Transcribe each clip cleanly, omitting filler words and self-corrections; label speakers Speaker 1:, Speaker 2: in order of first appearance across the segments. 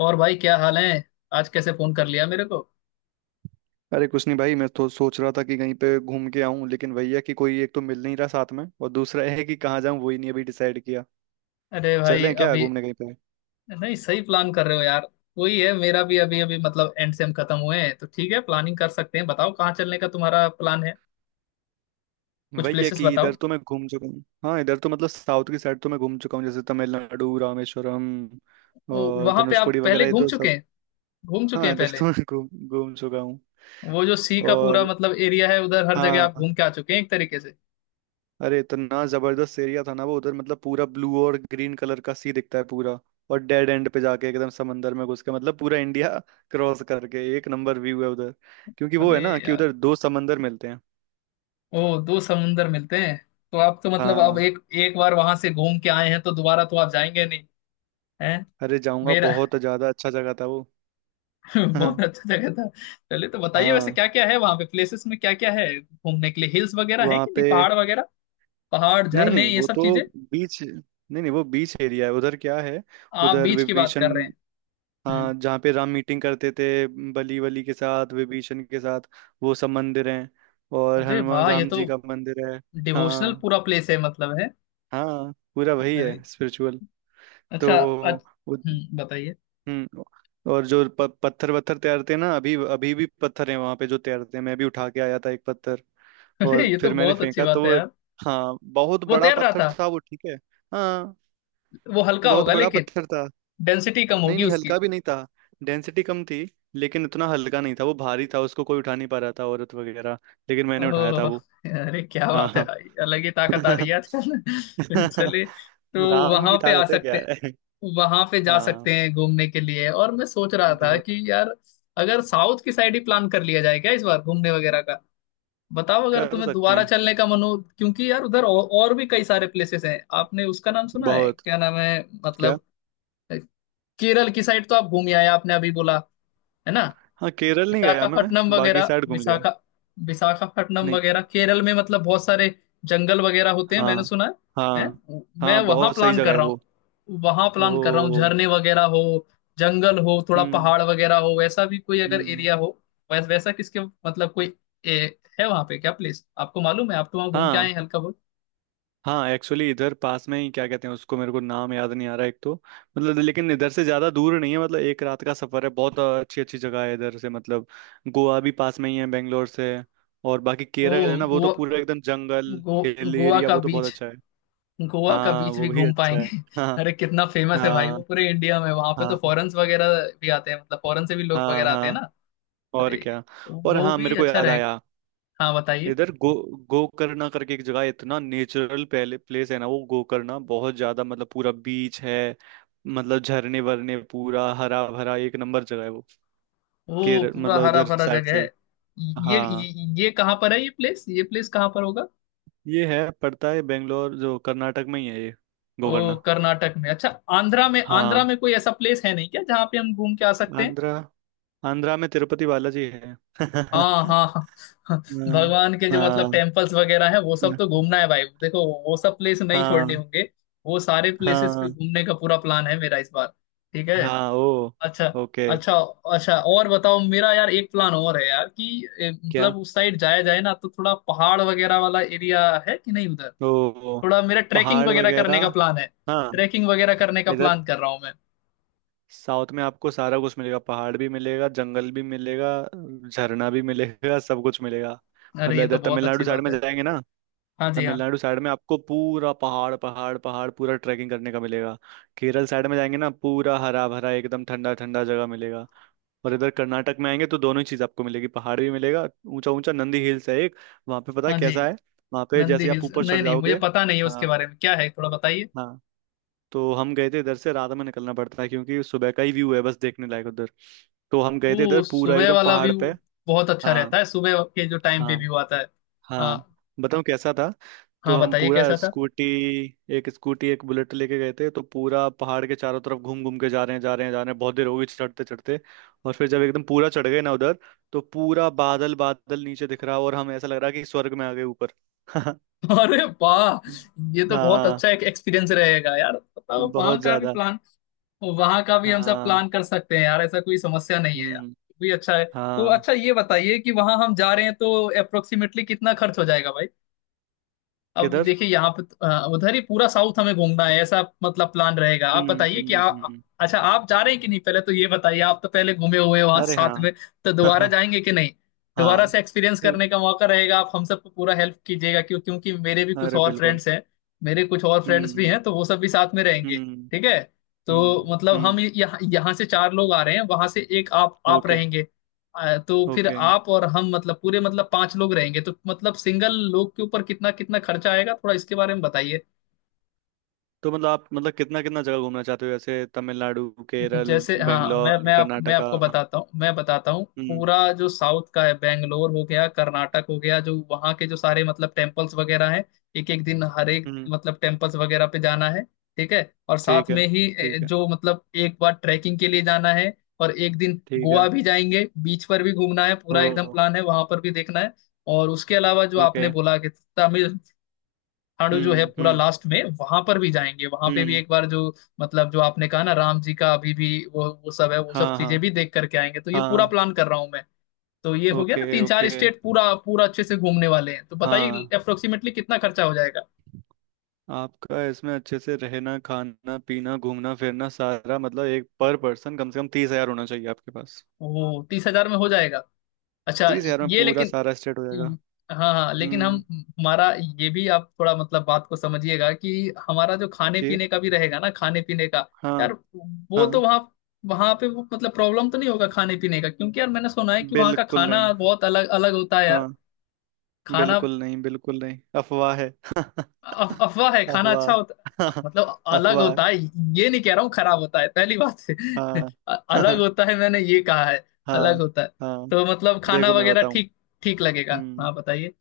Speaker 1: और भाई क्या हाल है। आज कैसे फोन कर लिया मेरे को।
Speaker 2: अरे कुछ नहीं भाई। मैं तो सोच रहा था कि कहीं पे घूम के आऊं, लेकिन वही है कि कोई एक तो मिल नहीं रहा साथ में, और दूसरा है कि कहाँ जाऊं, वही नहीं अभी डिसाइड किया।
Speaker 1: अरे भाई
Speaker 2: चलें क्या
Speaker 1: अभी
Speaker 2: घूमने कहीं पे?
Speaker 1: नहीं, सही प्लान कर रहे हो यार। वही है मेरा भी, अभी अभी एंड सेम खत्म हुए हैं तो ठीक है, प्लानिंग कर सकते हैं। बताओ कहाँ चलने का तुम्हारा प्लान है, कुछ
Speaker 2: वही है
Speaker 1: प्लेसेस
Speaker 2: कि इधर
Speaker 1: बताओ।
Speaker 2: तो मैं घूम चुका हूँ। हाँ, इधर तो मतलब साउथ की साइड तो मैं घूम चुका हूँ, जैसे तमिलनाडु, रामेश्वरम
Speaker 1: ओ,
Speaker 2: और
Speaker 1: वहां पे आप
Speaker 2: धनुषकोडी
Speaker 1: पहले
Speaker 2: वगैरह, ये
Speaker 1: घूम
Speaker 2: तो
Speaker 1: चुके
Speaker 2: सब।
Speaker 1: हैं, घूम चुके
Speaker 2: हाँ,
Speaker 1: हैं
Speaker 2: इधर
Speaker 1: पहले।
Speaker 2: तो मैं घूम घूम चुका हूँ।
Speaker 1: वो जो सी का पूरा
Speaker 2: और
Speaker 1: एरिया है उधर हर जगह आप
Speaker 2: हाँ,
Speaker 1: घूम के आ चुके हैं एक तरीके से।
Speaker 2: अरे इतना जबरदस्त एरिया था ना वो, उधर मतलब पूरा ब्लू और ग्रीन कलर का सी दिखता है पूरा। और डेड एंड पे जाके एकदम समंदर में घुस के मतलब पूरा इंडिया क्रॉस करके एक नंबर व्यू है उधर, क्योंकि वो
Speaker 1: अरे
Speaker 2: है ना कि
Speaker 1: यार।
Speaker 2: उधर दो समंदर मिलते हैं।
Speaker 1: ओ, दो समुंदर मिलते हैं। तो आप तो मतलब अब
Speaker 2: हाँ,
Speaker 1: एक एक बार वहां से घूम के आए हैं तो दोबारा तो आप जाएंगे नहीं? हैं?
Speaker 2: अरे जाऊंगा,
Speaker 1: मेरा
Speaker 2: बहुत ज्यादा अच्छा जगह था वो।
Speaker 1: बहुत अच्छा जगह था। चलिए, तो बताइए वैसे
Speaker 2: हाँ।
Speaker 1: क्या क्या है वहां पे, प्लेसेस में क्या क्या है घूमने के लिए। हिल्स वगैरह है
Speaker 2: वहाँ
Speaker 1: कि नहीं,
Speaker 2: पे,
Speaker 1: पहाड़ वगैरह, पहाड़
Speaker 2: नहीं
Speaker 1: झरने
Speaker 2: नहीं,
Speaker 1: ये
Speaker 2: वो
Speaker 1: सब
Speaker 2: तो
Speaker 1: चीजें।
Speaker 2: बीच, नहीं नहीं, वो बीच एरिया है उधर, क्या है?
Speaker 1: आप
Speaker 2: उधर
Speaker 1: बीच की बात
Speaker 2: विभीषण।
Speaker 1: कर रहे हैं। हम्म।
Speaker 2: हाँ, जहाँ पे राम मीटिंग करते थे, बली वली के साथ, विभीषण के साथ, वो सब मंदिर हैं, और
Speaker 1: अरे
Speaker 2: हनुमान
Speaker 1: वाह, ये
Speaker 2: राम
Speaker 1: तो
Speaker 2: जी का मंदिर है।
Speaker 1: डिवोशनल
Speaker 2: हाँ,
Speaker 1: पूरा प्लेस है है।
Speaker 2: हाँ पूरा वही
Speaker 1: अरे,
Speaker 2: है, स्पिरिचुअल। तो
Speaker 1: अच्छा अच्छा।
Speaker 2: वो।
Speaker 1: हम्म, बताइए।
Speaker 2: हम्म। और जो पत्थर वत्थर तैरते हैं ना, अभी अभी भी पत्थर हैं वहाँ पे जो तैरते हैं, मैं भी उठा के आया था एक पत्थर।
Speaker 1: अरे
Speaker 2: और
Speaker 1: ये तो
Speaker 2: फिर मैंने
Speaker 1: बहुत अच्छी
Speaker 2: फेंका तो
Speaker 1: बात है
Speaker 2: वो।
Speaker 1: यार।
Speaker 2: हाँ, बहुत
Speaker 1: वो
Speaker 2: बड़ा
Speaker 1: तैर रहा
Speaker 2: पत्थर
Speaker 1: था?
Speaker 2: था वो, ठीक है। हाँ
Speaker 1: वो हल्का
Speaker 2: बहुत
Speaker 1: होगा
Speaker 2: बड़ा
Speaker 1: लेकिन,
Speaker 2: पत्थर था।
Speaker 1: डेंसिटी कम
Speaker 2: नहीं
Speaker 1: होगी
Speaker 2: नहीं,
Speaker 1: उसकी।
Speaker 2: हल्का भी नहीं था, डेंसिटी कम थी, लेकिन उतना हल्का नहीं था, वो भारी था, उसको कोई उठा नहीं पा रहा था, औरत वगैरह, लेकिन मैंने उठाया था
Speaker 1: ओह,
Speaker 2: वो।
Speaker 1: अरे क्या
Speaker 2: हाँ,
Speaker 1: बात है
Speaker 2: हाँ।
Speaker 1: भाई, अलग ही ताकत आ रही है आजकल। चलिए, तो
Speaker 2: राम
Speaker 1: वहां
Speaker 2: की
Speaker 1: पे आ
Speaker 2: ताकत है, क्या
Speaker 1: सकते,
Speaker 2: है।
Speaker 1: वहां पे जा
Speaker 2: हाँ,
Speaker 1: सकते हैं घूमने के लिए। और मैं सोच रहा था
Speaker 2: बहुत।
Speaker 1: कि यार, अगर साउथ की साइड ही प्लान कर लिया जाए क्या इस बार घूमने वगैरह का। बताओ अगर
Speaker 2: कर
Speaker 1: तुम्हें
Speaker 2: सकते
Speaker 1: दोबारा
Speaker 2: हैं,
Speaker 1: चलने का मन हो, क्योंकि यार उधर और भी कई सारे प्लेसेस हैं। आपने उसका नाम सुना है,
Speaker 2: बहुत।
Speaker 1: क्या नाम है?
Speaker 2: क्या?
Speaker 1: मतलब केरल की साइड तो आप घूम आए, आपने अभी बोला है ना।
Speaker 2: हाँ, केरल नहीं गया मैं,
Speaker 1: विशाखापट्टनम
Speaker 2: बाकी
Speaker 1: वगैरह,
Speaker 2: साइड घूम लिया।
Speaker 1: विशाखा, विशाखापट्टनम वगैरह
Speaker 2: नहीं।
Speaker 1: केरल में, बहुत सारे जंगल वगैरह होते हैं
Speaker 2: हाँ
Speaker 1: मैंने सुना है
Speaker 2: हाँ
Speaker 1: हैं? मैं
Speaker 2: हाँ,
Speaker 1: वहां
Speaker 2: बहुत सही
Speaker 1: प्लान
Speaker 2: जगह
Speaker 1: कर
Speaker 2: है
Speaker 1: रहा
Speaker 2: वो।
Speaker 1: हूँ, वहां प्लान कर रहा हूँ।
Speaker 2: ओ,
Speaker 1: झरने वगैरह हो, जंगल हो, थोड़ा
Speaker 2: हम्म,
Speaker 1: पहाड़ वगैरह हो, वैसा भी कोई अगर
Speaker 2: हम्म।
Speaker 1: एरिया हो। वैस, वैसा किसके मतलब कोई ए, है वहां पे क्या प्लेस आपको मालूम है? आप तो वहां घूम के
Speaker 2: हाँ,
Speaker 1: आए हैं हल्का बहुत।
Speaker 2: हाँ एक्चुअली इधर पास में ही क्या कहते हैं उसको, मेरे को नाम याद नहीं आ रहा, एक तो मतलब, लेकिन इधर से ज्यादा दूर नहीं है, मतलब एक रात का सफर है, बहुत अच्छी अच्छी जगह है इधर से मतलब। गोवा भी पास में ही है बेंगलोर से। और बाकी
Speaker 1: ओ,
Speaker 2: केरल है ना, वो तो
Speaker 1: गोवा।
Speaker 2: पूरा एकदम जंगल,
Speaker 1: गो,
Speaker 2: हिल
Speaker 1: गोवा
Speaker 2: एरिया,
Speaker 1: का
Speaker 2: वो तो बहुत
Speaker 1: बीच,
Speaker 2: अच्छा है।
Speaker 1: गोवा का
Speaker 2: हाँ,
Speaker 1: बीच
Speaker 2: वो
Speaker 1: भी
Speaker 2: भी
Speaker 1: घूम
Speaker 2: अच्छा
Speaker 1: पाएंगे।
Speaker 2: है। हाँ
Speaker 1: अरे कितना फेमस है भाई
Speaker 2: हाँ
Speaker 1: वो पूरे इंडिया में, वहां पे तो
Speaker 2: हाँ
Speaker 1: फॉरेन्स वगैरह भी आते हैं, फॉरेन से भी लोग
Speaker 2: हाँ हाँ
Speaker 1: वगैरह आते हैं ना।
Speaker 2: हाँ, और
Speaker 1: अरे
Speaker 2: क्या। और
Speaker 1: वो
Speaker 2: हाँ,
Speaker 1: भी
Speaker 2: मेरे को
Speaker 1: अच्छा
Speaker 2: याद
Speaker 1: रहे।
Speaker 2: आया।
Speaker 1: हाँ बताइए।
Speaker 2: इधर गो गोकर्णा करके एक जगह है, इतना नेचुरल पहले प्लेस है ना वो, गोकर्णा, बहुत ज्यादा मतलब पूरा बीच है। मतलब झरने वरने, पूरा हरा भरा, एक नंबर जगह है वो।
Speaker 1: वो
Speaker 2: केरल
Speaker 1: पूरा
Speaker 2: मतलब
Speaker 1: हरा
Speaker 2: उधर
Speaker 1: भरा
Speaker 2: साइड
Speaker 1: जगह
Speaker 2: से
Speaker 1: है।
Speaker 2: ही। हाँ,
Speaker 1: ये कहाँ पर है, ये प्लेस कहाँ पर होगा?
Speaker 2: ये है, पड़ता है बेंगलोर, जो कर्नाटक में ही है ये,
Speaker 1: ओ,
Speaker 2: गोकर्णा।
Speaker 1: कर्नाटक में, अच्छा। आंध्रा में, आंध्रा
Speaker 2: हाँ।
Speaker 1: में कोई ऐसा प्लेस है नहीं क्या जहाँ पे हम घूम के आ सकते हैं?
Speaker 2: आंध्रा, आंध्रा में तिरुपति बालाजी है हाँ,
Speaker 1: हाँ हाँ हाँ, हाँ। भगवान के जो
Speaker 2: हाँ
Speaker 1: टेम्पल्स वगैरह है वो सब तो घूमना है भाई, देखो वो सब प्लेस नहीं छोड़ने
Speaker 2: हाँ
Speaker 1: होंगे। वो सारे प्लेसेस पे
Speaker 2: हाँ
Speaker 1: घूमने का पूरा प्लान है मेरा इस बार, ठीक है।
Speaker 2: हाँ। ओ,
Speaker 1: अच्छा,
Speaker 2: ओके।
Speaker 1: अच्छा अच्छा, और बताओ। मेरा यार एक प्लान और है यार कि ए,
Speaker 2: क्या?
Speaker 1: मतलब उस साइड जाया जाए ना, तो थोड़ा पहाड़ वगैरह वाला एरिया है कि नहीं उधर?
Speaker 2: ओ,
Speaker 1: थोड़ा मेरा ट्रैकिंग
Speaker 2: पहाड़
Speaker 1: वगैरह करने का
Speaker 2: वगैरह।
Speaker 1: प्लान है,
Speaker 2: हाँ,
Speaker 1: ट्रैकिंग वगैरह करने का
Speaker 2: इधर
Speaker 1: प्लान कर रहा हूँ मैं।
Speaker 2: साउथ में आपको सारा कुछ मिलेगा, पहाड़ भी मिलेगा, जंगल भी मिलेगा, झरना भी मिलेगा सब कुछ मिलेगा।
Speaker 1: अरे
Speaker 2: मतलब
Speaker 1: ये तो
Speaker 2: इधर
Speaker 1: बहुत अच्छी
Speaker 2: तमिलनाडु साइड
Speaker 1: बात
Speaker 2: में
Speaker 1: है।
Speaker 2: जाएंगे ना,
Speaker 1: हाँ जी हाँ।
Speaker 2: तमिलनाडु साइड में आपको पूरा पहाड़ पहाड़ पहाड़ पूरा ट्रैकिंग करने का मिलेगा। केरल साइड में जाएंगे ना, पूरा हरा भरा एकदम ठंडा ठंडा जगह मिलेगा। और इधर कर्नाटक में आएंगे तो दोनों ही चीज़ आपको मिलेगी, पहाड़ भी मिलेगा, ऊंचा ऊंचा नंदी हिल्स है एक। वहाँ पे पता है
Speaker 1: हाँ जी।
Speaker 2: कैसा है? वहाँ पे
Speaker 1: नंदी
Speaker 2: जैसे आप
Speaker 1: हिल्स?
Speaker 2: ऊपर
Speaker 1: नहीं
Speaker 2: चढ़
Speaker 1: नहीं, मुझे
Speaker 2: जाओगे।
Speaker 1: पता नहीं है उसके
Speaker 2: हाँ,
Speaker 1: बारे में, क्या है थोड़ा बताइए।
Speaker 2: हाँ, तो हम गए थे, इधर से रात में निकलना पड़ता है क्योंकि सुबह का ही व्यू है बस देखने लायक उधर। तो हम गए थे
Speaker 1: वो
Speaker 2: इधर पूरा
Speaker 1: सुबह
Speaker 2: एकदम
Speaker 1: वाला
Speaker 2: पहाड़
Speaker 1: व्यू
Speaker 2: पे।
Speaker 1: बहुत अच्छा रहता
Speaker 2: हाँ,
Speaker 1: है, सुबह के जो टाइम पे
Speaker 2: हाँ।
Speaker 1: व्यू आता है।
Speaker 2: हाँ
Speaker 1: हाँ।
Speaker 2: बताऊँ कैसा था। तो
Speaker 1: हाँ
Speaker 2: हम
Speaker 1: बताइए
Speaker 2: पूरा
Speaker 1: कैसा था।
Speaker 2: स्कूटी, एक स्कूटी एक बुलेट लेके गए थे, तो पूरा पहाड़ के चारों तरफ घूम घूम के जा रहे हैं जा रहे हैं जा रहे हैं, बहुत देर हो गई चढ़ते चढ़ते। और फिर जब एकदम पूरा चढ़ गए ना उधर, तो पूरा बादल बादल नीचे दिख रहा, और हम, ऐसा लग रहा कि स्वर्ग में आ गए ऊपर।
Speaker 1: अरे वाह, ये तो बहुत
Speaker 2: हाँ,
Speaker 1: अच्छा एक एक्सपीरियंस रहेगा यार। बताओ वहाँ
Speaker 2: बहुत
Speaker 1: का भी
Speaker 2: ज्यादा।
Speaker 1: प्लान, वहाँ का भी हम सब
Speaker 2: हाँ,
Speaker 1: प्लान कर सकते हैं यार, ऐसा कोई समस्या नहीं है यार।
Speaker 2: हम्म,
Speaker 1: भी अच्छा है। तो
Speaker 2: हाँ।
Speaker 1: अच्छा ये बताइए कि वहाँ हम जा रहे हैं तो अप्रोक्सीमेटली कितना खर्च हो जाएगा भाई? अब
Speaker 2: किधर,
Speaker 1: देखिए यहाँ पे तो, उधर ही पूरा साउथ हमें घूमना है ऐसा प्लान रहेगा। आप बताइए कि आप,
Speaker 2: हम्म।
Speaker 1: अच्छा आप जा रहे हैं कि नहीं पहले तो ये बताइए। आप तो पहले घूमे हुए हैं वहां
Speaker 2: अरे हाँ।
Speaker 1: साथ में, तो दोबारा
Speaker 2: हाँ,
Speaker 1: जाएंगे कि नहीं? दोबारा
Speaker 2: हाँ
Speaker 1: से एक्सपीरियंस
Speaker 2: अरे।
Speaker 1: करने का मौका रहेगा, आप हम सबको पूरा हेल्प कीजिएगा क्यों क्योंकि मेरे भी कुछ
Speaker 2: अरे
Speaker 1: और
Speaker 2: बिल्कुल।
Speaker 1: फ्रेंड्स हैं। मेरे कुछ और फ्रेंड्स भी
Speaker 2: हम्म
Speaker 1: हैं तो वो सब भी साथ में रहेंगे,
Speaker 2: हम्म,
Speaker 1: ठीक है। तो
Speaker 2: हम्म।
Speaker 1: हम यहाँ, यहाँ से चार लोग आ रहे हैं, वहां से एक आप
Speaker 2: ओके,
Speaker 1: रहेंगे। तो फिर
Speaker 2: ओके,
Speaker 1: आप और हम मतलब पूरे पांच लोग रहेंगे, तो सिंगल लोग के ऊपर कितना कितना खर्चा आएगा, थोड़ा इसके बारे में बताइए।
Speaker 2: तो मतलब आप मतलब कितना कितना जगह घूमना चाहते हो, जैसे तमिलनाडु, केरल?
Speaker 1: जैसे हाँ, मैं
Speaker 2: बेंगलोर,
Speaker 1: मैं आप मैं
Speaker 2: कर्नाटका,
Speaker 1: आपको बताता हूँ, मैं बताता हूँ।
Speaker 2: हम्म,
Speaker 1: पूरा जो साउथ का है, बेंगलोर हो गया, कर्नाटक हो गया, जो वहाँ के जो सारे टेम्पल्स वगैरह हैं, एक एक दिन हर एक
Speaker 2: हम्म।
Speaker 1: टेम्पल्स वगैरह पे जाना है, ठीक है। और साथ
Speaker 2: ठीक है,
Speaker 1: में ही
Speaker 2: ठीक है,
Speaker 1: जो एक बार ट्रैकिंग के लिए जाना है। और एक दिन
Speaker 2: ठीक
Speaker 1: गोवा
Speaker 2: है।
Speaker 1: भी जाएंगे, बीच पर भी घूमना है पूरा एकदम
Speaker 2: ओ,
Speaker 1: प्लान है, वहां पर भी देखना है। और उसके अलावा जो
Speaker 2: ओके।
Speaker 1: आपने बोला कि तमिल खाड़ू जो है,
Speaker 2: हम्म
Speaker 1: पूरा
Speaker 2: हम्म
Speaker 1: लास्ट में वहां पर भी जाएंगे, वहां पे भी
Speaker 2: हम्म।
Speaker 1: एक बार जो जो आपने कहा ना राम जी का, अभी भी वो सब है, वो सब
Speaker 2: हाँ हाँ
Speaker 1: चीजें भी देख करके आएंगे, तो ये पूरा
Speaker 2: हाँ।
Speaker 1: प्लान कर रहा हूँ मैं। तो ये हो गया ना
Speaker 2: ओके,
Speaker 1: तीन चार
Speaker 2: ओके,
Speaker 1: स्टेट, पूरा पूरा अच्छे से घूमने वाले हैं, तो बताइए
Speaker 2: हाँ
Speaker 1: अप्रोक्सीमेटली कितना खर्चा हो जाएगा।
Speaker 2: आपका इसमें अच्छे से रहना, खाना पीना, घूमना फिरना, सारा मतलब, एक पर पर्सन कम से कम 30,000 होना चाहिए आपके पास।
Speaker 1: ओह, 30,000 में हो जाएगा, अच्छा।
Speaker 2: 30,000 में
Speaker 1: ये
Speaker 2: पूरा
Speaker 1: लेकिन,
Speaker 2: सारा स्टेट हो जाएगा।
Speaker 1: हम्म, हाँ हाँ लेकिन हम,
Speaker 2: हम्म
Speaker 1: हमारा, ये भी आप थोड़ा बात को समझिएगा कि हमारा जो खाने
Speaker 2: कि,
Speaker 1: पीने का भी रहेगा ना, खाने पीने का
Speaker 2: हाँ,
Speaker 1: यार। वो
Speaker 2: हाँ,
Speaker 1: तो वहाँ वहाँ पे वो प्रॉब्लम तो नहीं होगा खाने पीने का, क्योंकि यार मैंने सुना है कि वहाँ का
Speaker 2: बिल्कुल नहीं।
Speaker 1: खाना बहुत अलग अलग होता है यार
Speaker 2: हाँ,
Speaker 1: खाना।
Speaker 2: बिल्कुल नहीं, बिल्कुल नहीं, अफवाह है।
Speaker 1: अफवाह है? खाना अच्छा
Speaker 2: अफवाह।
Speaker 1: होता, अलग
Speaker 2: अफवाह।
Speaker 1: होता है, ये नहीं कह रहा हूँ खराब होता है पहली बात है।
Speaker 2: हाँ।
Speaker 1: अलग होता है मैंने ये कहा है,
Speaker 2: हाँ,
Speaker 1: अलग होता है।
Speaker 2: हाँ।
Speaker 1: तो खाना
Speaker 2: देखो मैं
Speaker 1: वगैरह
Speaker 2: बताऊं,
Speaker 1: ठीक, ठीक लगेगा।
Speaker 2: हम्म,
Speaker 1: हाँ बताइए।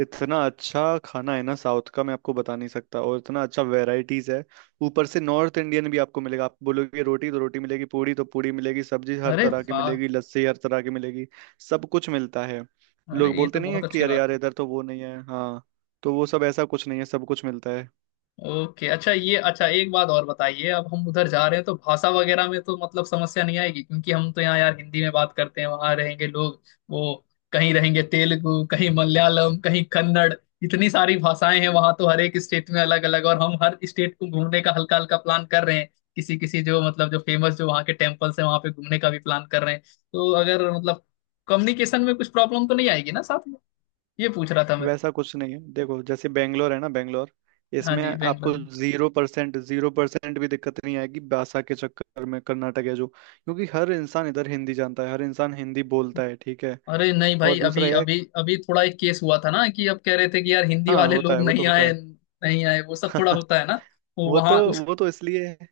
Speaker 2: इतना अच्छा खाना है ना साउथ का, मैं आपको बता नहीं सकता, और इतना अच्छा वेराइटीज है। ऊपर से नॉर्थ इंडियन भी आपको मिलेगा, आप बोलोगे रोटी तो रोटी मिलेगी, पूड़ी तो पूड़ी मिलेगी, सब्जी हर
Speaker 1: अरे
Speaker 2: तरह की
Speaker 1: वाह,
Speaker 2: मिलेगी, लस्सी हर तरह की मिलेगी, सब कुछ मिलता है।
Speaker 1: अरे
Speaker 2: लोग
Speaker 1: ये
Speaker 2: बोलते
Speaker 1: तो
Speaker 2: नहीं है
Speaker 1: बहुत
Speaker 2: कि
Speaker 1: अच्छी
Speaker 2: अरे
Speaker 1: बात
Speaker 2: यार
Speaker 1: है।
Speaker 2: इधर तो वो नहीं है, हाँ, तो वो सब ऐसा कुछ नहीं है, सब कुछ मिलता है।
Speaker 1: ओके, अच्छा, ये अच्छा एक बात और बताइए। अब हम उधर जा रहे हैं तो भाषा वगैरह में तो समस्या नहीं आएगी, क्योंकि हम तो यहाँ यार हिंदी में बात करते हैं, वहां रहेंगे लोग वो, कहीं रहेंगे तेलुगु, कहीं मलयालम, कहीं कन्नड़, इतनी सारी भाषाएं हैं वहां तो, हर एक स्टेट में अलग अलग। और हम हर स्टेट को घूमने का हल्का हल्का प्लान कर रहे हैं, किसी किसी जो जो फेमस जो वहाँ के टेम्पल्स हैं वहां पे घूमने का भी प्लान कर रहे हैं। तो अगर कम्युनिकेशन में कुछ प्रॉब्लम तो नहीं आएगी ना साथ में, ये पूछ रहा था मैं।
Speaker 2: वैसा कुछ नहीं है, देखो, जैसे बेंगलोर है ना, बेंगलोर,
Speaker 1: हाँ
Speaker 2: इसमें
Speaker 1: जी
Speaker 2: आपको
Speaker 1: बैंगलोर।
Speaker 2: 0% 0% भी दिक्कत नहीं आएगी भाषा के चक्कर में। कर्नाटक है जो, क्योंकि हर इंसान इधर हिंदी जानता है, हर इंसान हिंदी बोलता है। ठीक है,
Speaker 1: अरे नहीं भाई,
Speaker 2: और
Speaker 1: अभी
Speaker 2: दूसरा यह,
Speaker 1: अभी अभी थोड़ा एक केस हुआ था ना कि अब कह रहे थे कि यार हिंदी
Speaker 2: हाँ
Speaker 1: वाले
Speaker 2: होता
Speaker 1: लोग
Speaker 2: है, वो तो
Speaker 1: नहीं
Speaker 2: होता
Speaker 1: आए,
Speaker 2: है।
Speaker 1: नहीं आए, वो सब थोड़ा होता है ना। वो
Speaker 2: वो तो,
Speaker 1: वहां उस
Speaker 2: वो तो इसलिए है।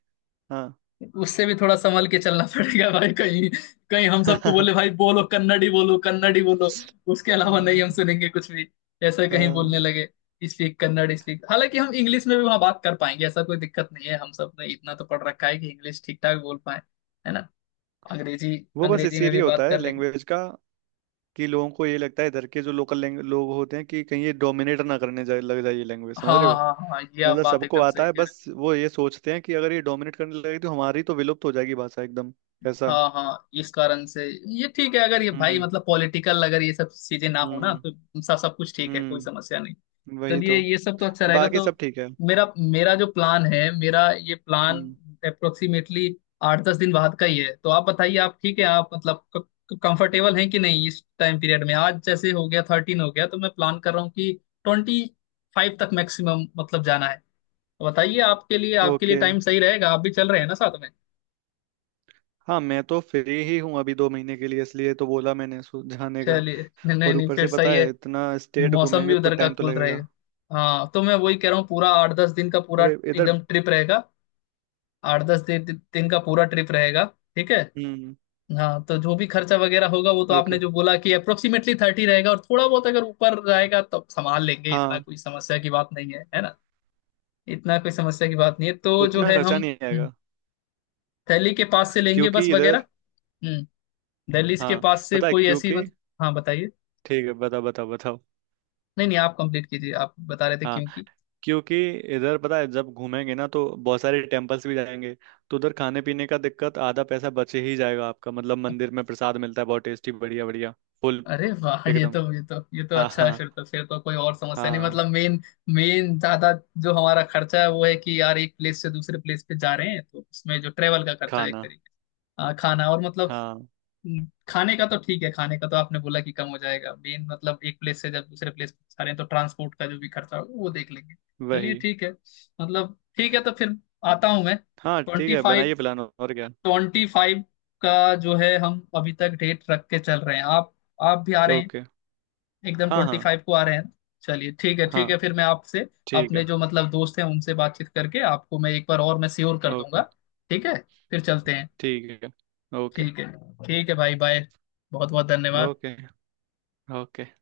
Speaker 2: हाँ।
Speaker 1: उससे भी थोड़ा संभल के चलना पड़ेगा भाई, कहीं कहीं हम सबको
Speaker 2: हाँ,
Speaker 1: बोले भाई बोलो कन्नड़ी, बोलो कन्नड़ी बोलो, उसके अलावा नहीं हम सुनेंगे कुछ भी, ऐसा कहीं बोलने
Speaker 2: हाँ।
Speaker 1: लगे स्पीक कन्नड़ स्पीक। हालांकि हम इंग्लिश में भी वहां बात कर पाएंगे, ऐसा कोई दिक्कत नहीं है, हम सब ने इतना तो पढ़ रखा है कि इंग्लिश ठीक ठाक बोल पाए, है ना। अंग्रेजी,
Speaker 2: वो बस
Speaker 1: अंग्रेजी में भी
Speaker 2: इसीलिए होता
Speaker 1: बात
Speaker 2: है
Speaker 1: कर लेंगे।
Speaker 2: लैंग्वेज का, कि लोगों को ये लगता है, इधर के जो लोकल लोग होते हैं, कि कहीं ये डोमिनेट ना करने जाए, लग जाए ये लैंग्वेज, समझ
Speaker 1: हाँ
Speaker 2: रहे हो?
Speaker 1: हाँ हाँ, ये आप
Speaker 2: मतलब
Speaker 1: बात
Speaker 2: सबको
Speaker 1: एकदम
Speaker 2: आता
Speaker 1: सही
Speaker 2: है,
Speaker 1: कह रहे हो।
Speaker 2: बस वो ये सोचते हैं कि अगर ये डोमिनेट करने लगेगी तो हमारी तो विलुप्त हो जाएगी भाषा एकदम, ऐसा।
Speaker 1: हाँ हाँ, इस कारण से। ये ठीक है, अगर ये भाई
Speaker 2: हम्म
Speaker 1: पॉलिटिकल अगर ये सब चीजें ना हो ना
Speaker 2: हम्म
Speaker 1: तो सब, सब कुछ ठीक है कोई समस्या
Speaker 2: हम्म।
Speaker 1: नहीं।
Speaker 2: वही
Speaker 1: चलिए
Speaker 2: तो,
Speaker 1: ये सब तो अच्छा रहेगा।
Speaker 2: बाकी
Speaker 1: तो
Speaker 2: सब ठीक है।
Speaker 1: मेरा मेरा जो प्लान है, मेरा ये प्लान
Speaker 2: हम्म।
Speaker 1: अप्रोक्सीमेटली आठ दस दिन बाद का ही है, तो आप बताइए आप ठीक है, आप कंफर्टेबल हैं कि नहीं इस टाइम पीरियड में। आज जैसे हो गया 13 हो गया, तो मैं प्लान कर रहा हूँ कि 25 तक मैक्सिमम जाना है। तो बताइए आपके लिए, आपके लिए
Speaker 2: ओके,
Speaker 1: टाइम सही रहेगा, आप भी चल रहे हैं ना साथ में।
Speaker 2: हाँ मैं तो फ्री ही हूँ अभी 2 महीने के लिए, इसलिए तो बोला मैंने जाने का।
Speaker 1: चलिए नहीं
Speaker 2: और
Speaker 1: नहीं,
Speaker 2: ऊपर
Speaker 1: फिर
Speaker 2: से पता
Speaker 1: सही है।
Speaker 2: है, इतना स्टेट
Speaker 1: मौसम भी
Speaker 2: घूमेंगे तो
Speaker 1: उधर का
Speaker 2: टाइम तो
Speaker 1: कूल
Speaker 2: लगेगा।
Speaker 1: रहेगा। हाँ तो मैं वही कह रहा हूँ, पूरा आठ दस दिन का पूरा
Speaker 2: अरे इधर,
Speaker 1: एकदम ट्रिप रहेगा, आठ दस दिन दिन का पूरा ट्रिप रहेगा, ठीक है।
Speaker 2: हम्म,
Speaker 1: हाँ तो जो भी खर्चा वगैरह होगा, वो तो आपने
Speaker 2: ओके,
Speaker 1: जो बोला कि अप्रोक्सीमेटली 30 रहेगा, और थोड़ा बहुत अगर ऊपर जाएगा तो संभाल लेंगे, इतना
Speaker 2: हाँ
Speaker 1: कोई समस्या की बात नहीं है, है ना। इतना कोई समस्या की बात नहीं है, तो जो
Speaker 2: उतना
Speaker 1: है हम,
Speaker 2: खर्चा नहीं
Speaker 1: हम्म,
Speaker 2: आएगा,
Speaker 1: दिल्ली के पास से लेंगे बस
Speaker 2: क्योंकि
Speaker 1: वगैरह,
Speaker 2: इधर,
Speaker 1: हम्म दिल्ली के
Speaker 2: हाँ
Speaker 1: पास से
Speaker 2: पता है,
Speaker 1: कोई ऐसी
Speaker 2: क्योंकि,
Speaker 1: हाँ बताइए।
Speaker 2: ठीक है, बताओ बताओ बताओ।
Speaker 1: नहीं नहीं आप कंप्लीट कीजिए, आप बता रहे थे
Speaker 2: हाँ,
Speaker 1: क्योंकि।
Speaker 2: क्योंकि इधर पता है, जब घूमेंगे ना तो बहुत सारे टेम्पल्स भी जाएंगे, तो उधर खाने पीने का दिक्कत, आधा पैसा बचे ही जाएगा आपका, मतलब मंदिर में प्रसाद मिलता है, बहुत टेस्टी, बढ़िया बढ़िया, फुल
Speaker 1: अरे वाह, ये
Speaker 2: एकदम।
Speaker 1: तो ये तो ये तो
Speaker 2: हाँ
Speaker 1: अच्छा है
Speaker 2: हाँ
Speaker 1: फिर तो, फिर तो कोई और समस्या नहीं
Speaker 2: हाँ।
Speaker 1: मेन, मेन ज्यादा जो हमारा खर्चा है वो है कि यार एक प्लेस से दूसरे प्लेस पे जा रहे हैं तो उसमें जो ट्रेवल का खर्चा है एक
Speaker 2: खाना,
Speaker 1: तरीके से। हाँ, खाना और
Speaker 2: हाँ,
Speaker 1: खाने का तो ठीक है, खाने का तो आपने बोला कि कम हो जाएगा, मेन एक प्लेस से जब दूसरे प्लेस पे जा रहे हैं तो ट्रांसपोर्ट का जो भी खर्चा होगा वो देख लेंगे। चलिए
Speaker 2: वही,
Speaker 1: ठीक है, ठीक है। तो फिर आता हूँ मैं
Speaker 2: हाँ ठीक
Speaker 1: ट्वेंटी
Speaker 2: है,
Speaker 1: फाइव
Speaker 2: बनाइए प्लान, और क्या।
Speaker 1: ट्वेंटी फाइव का जो है हम अभी तक डेट रख के चल रहे हैं, आप भी आ रहे हैं,
Speaker 2: ओके।
Speaker 1: एकदम
Speaker 2: हाँ
Speaker 1: ट्वेंटी
Speaker 2: हाँ
Speaker 1: फाइव को आ रहे हैं। चलिए ठीक है,
Speaker 2: हाँ।
Speaker 1: ठीक है फिर, मैं आपसे
Speaker 2: ठीक
Speaker 1: अपने
Speaker 2: है,
Speaker 1: जो दोस्त हैं उनसे बातचीत करके आपको मैं एक बार और मैं श्योर कर दूंगा,
Speaker 2: ओके,
Speaker 1: ठीक है फिर चलते हैं।
Speaker 2: ठीक है, ओके,
Speaker 1: ठीक है, ठीक है भाई बाय, बहुत बहुत धन्यवाद।
Speaker 2: Okay, okay.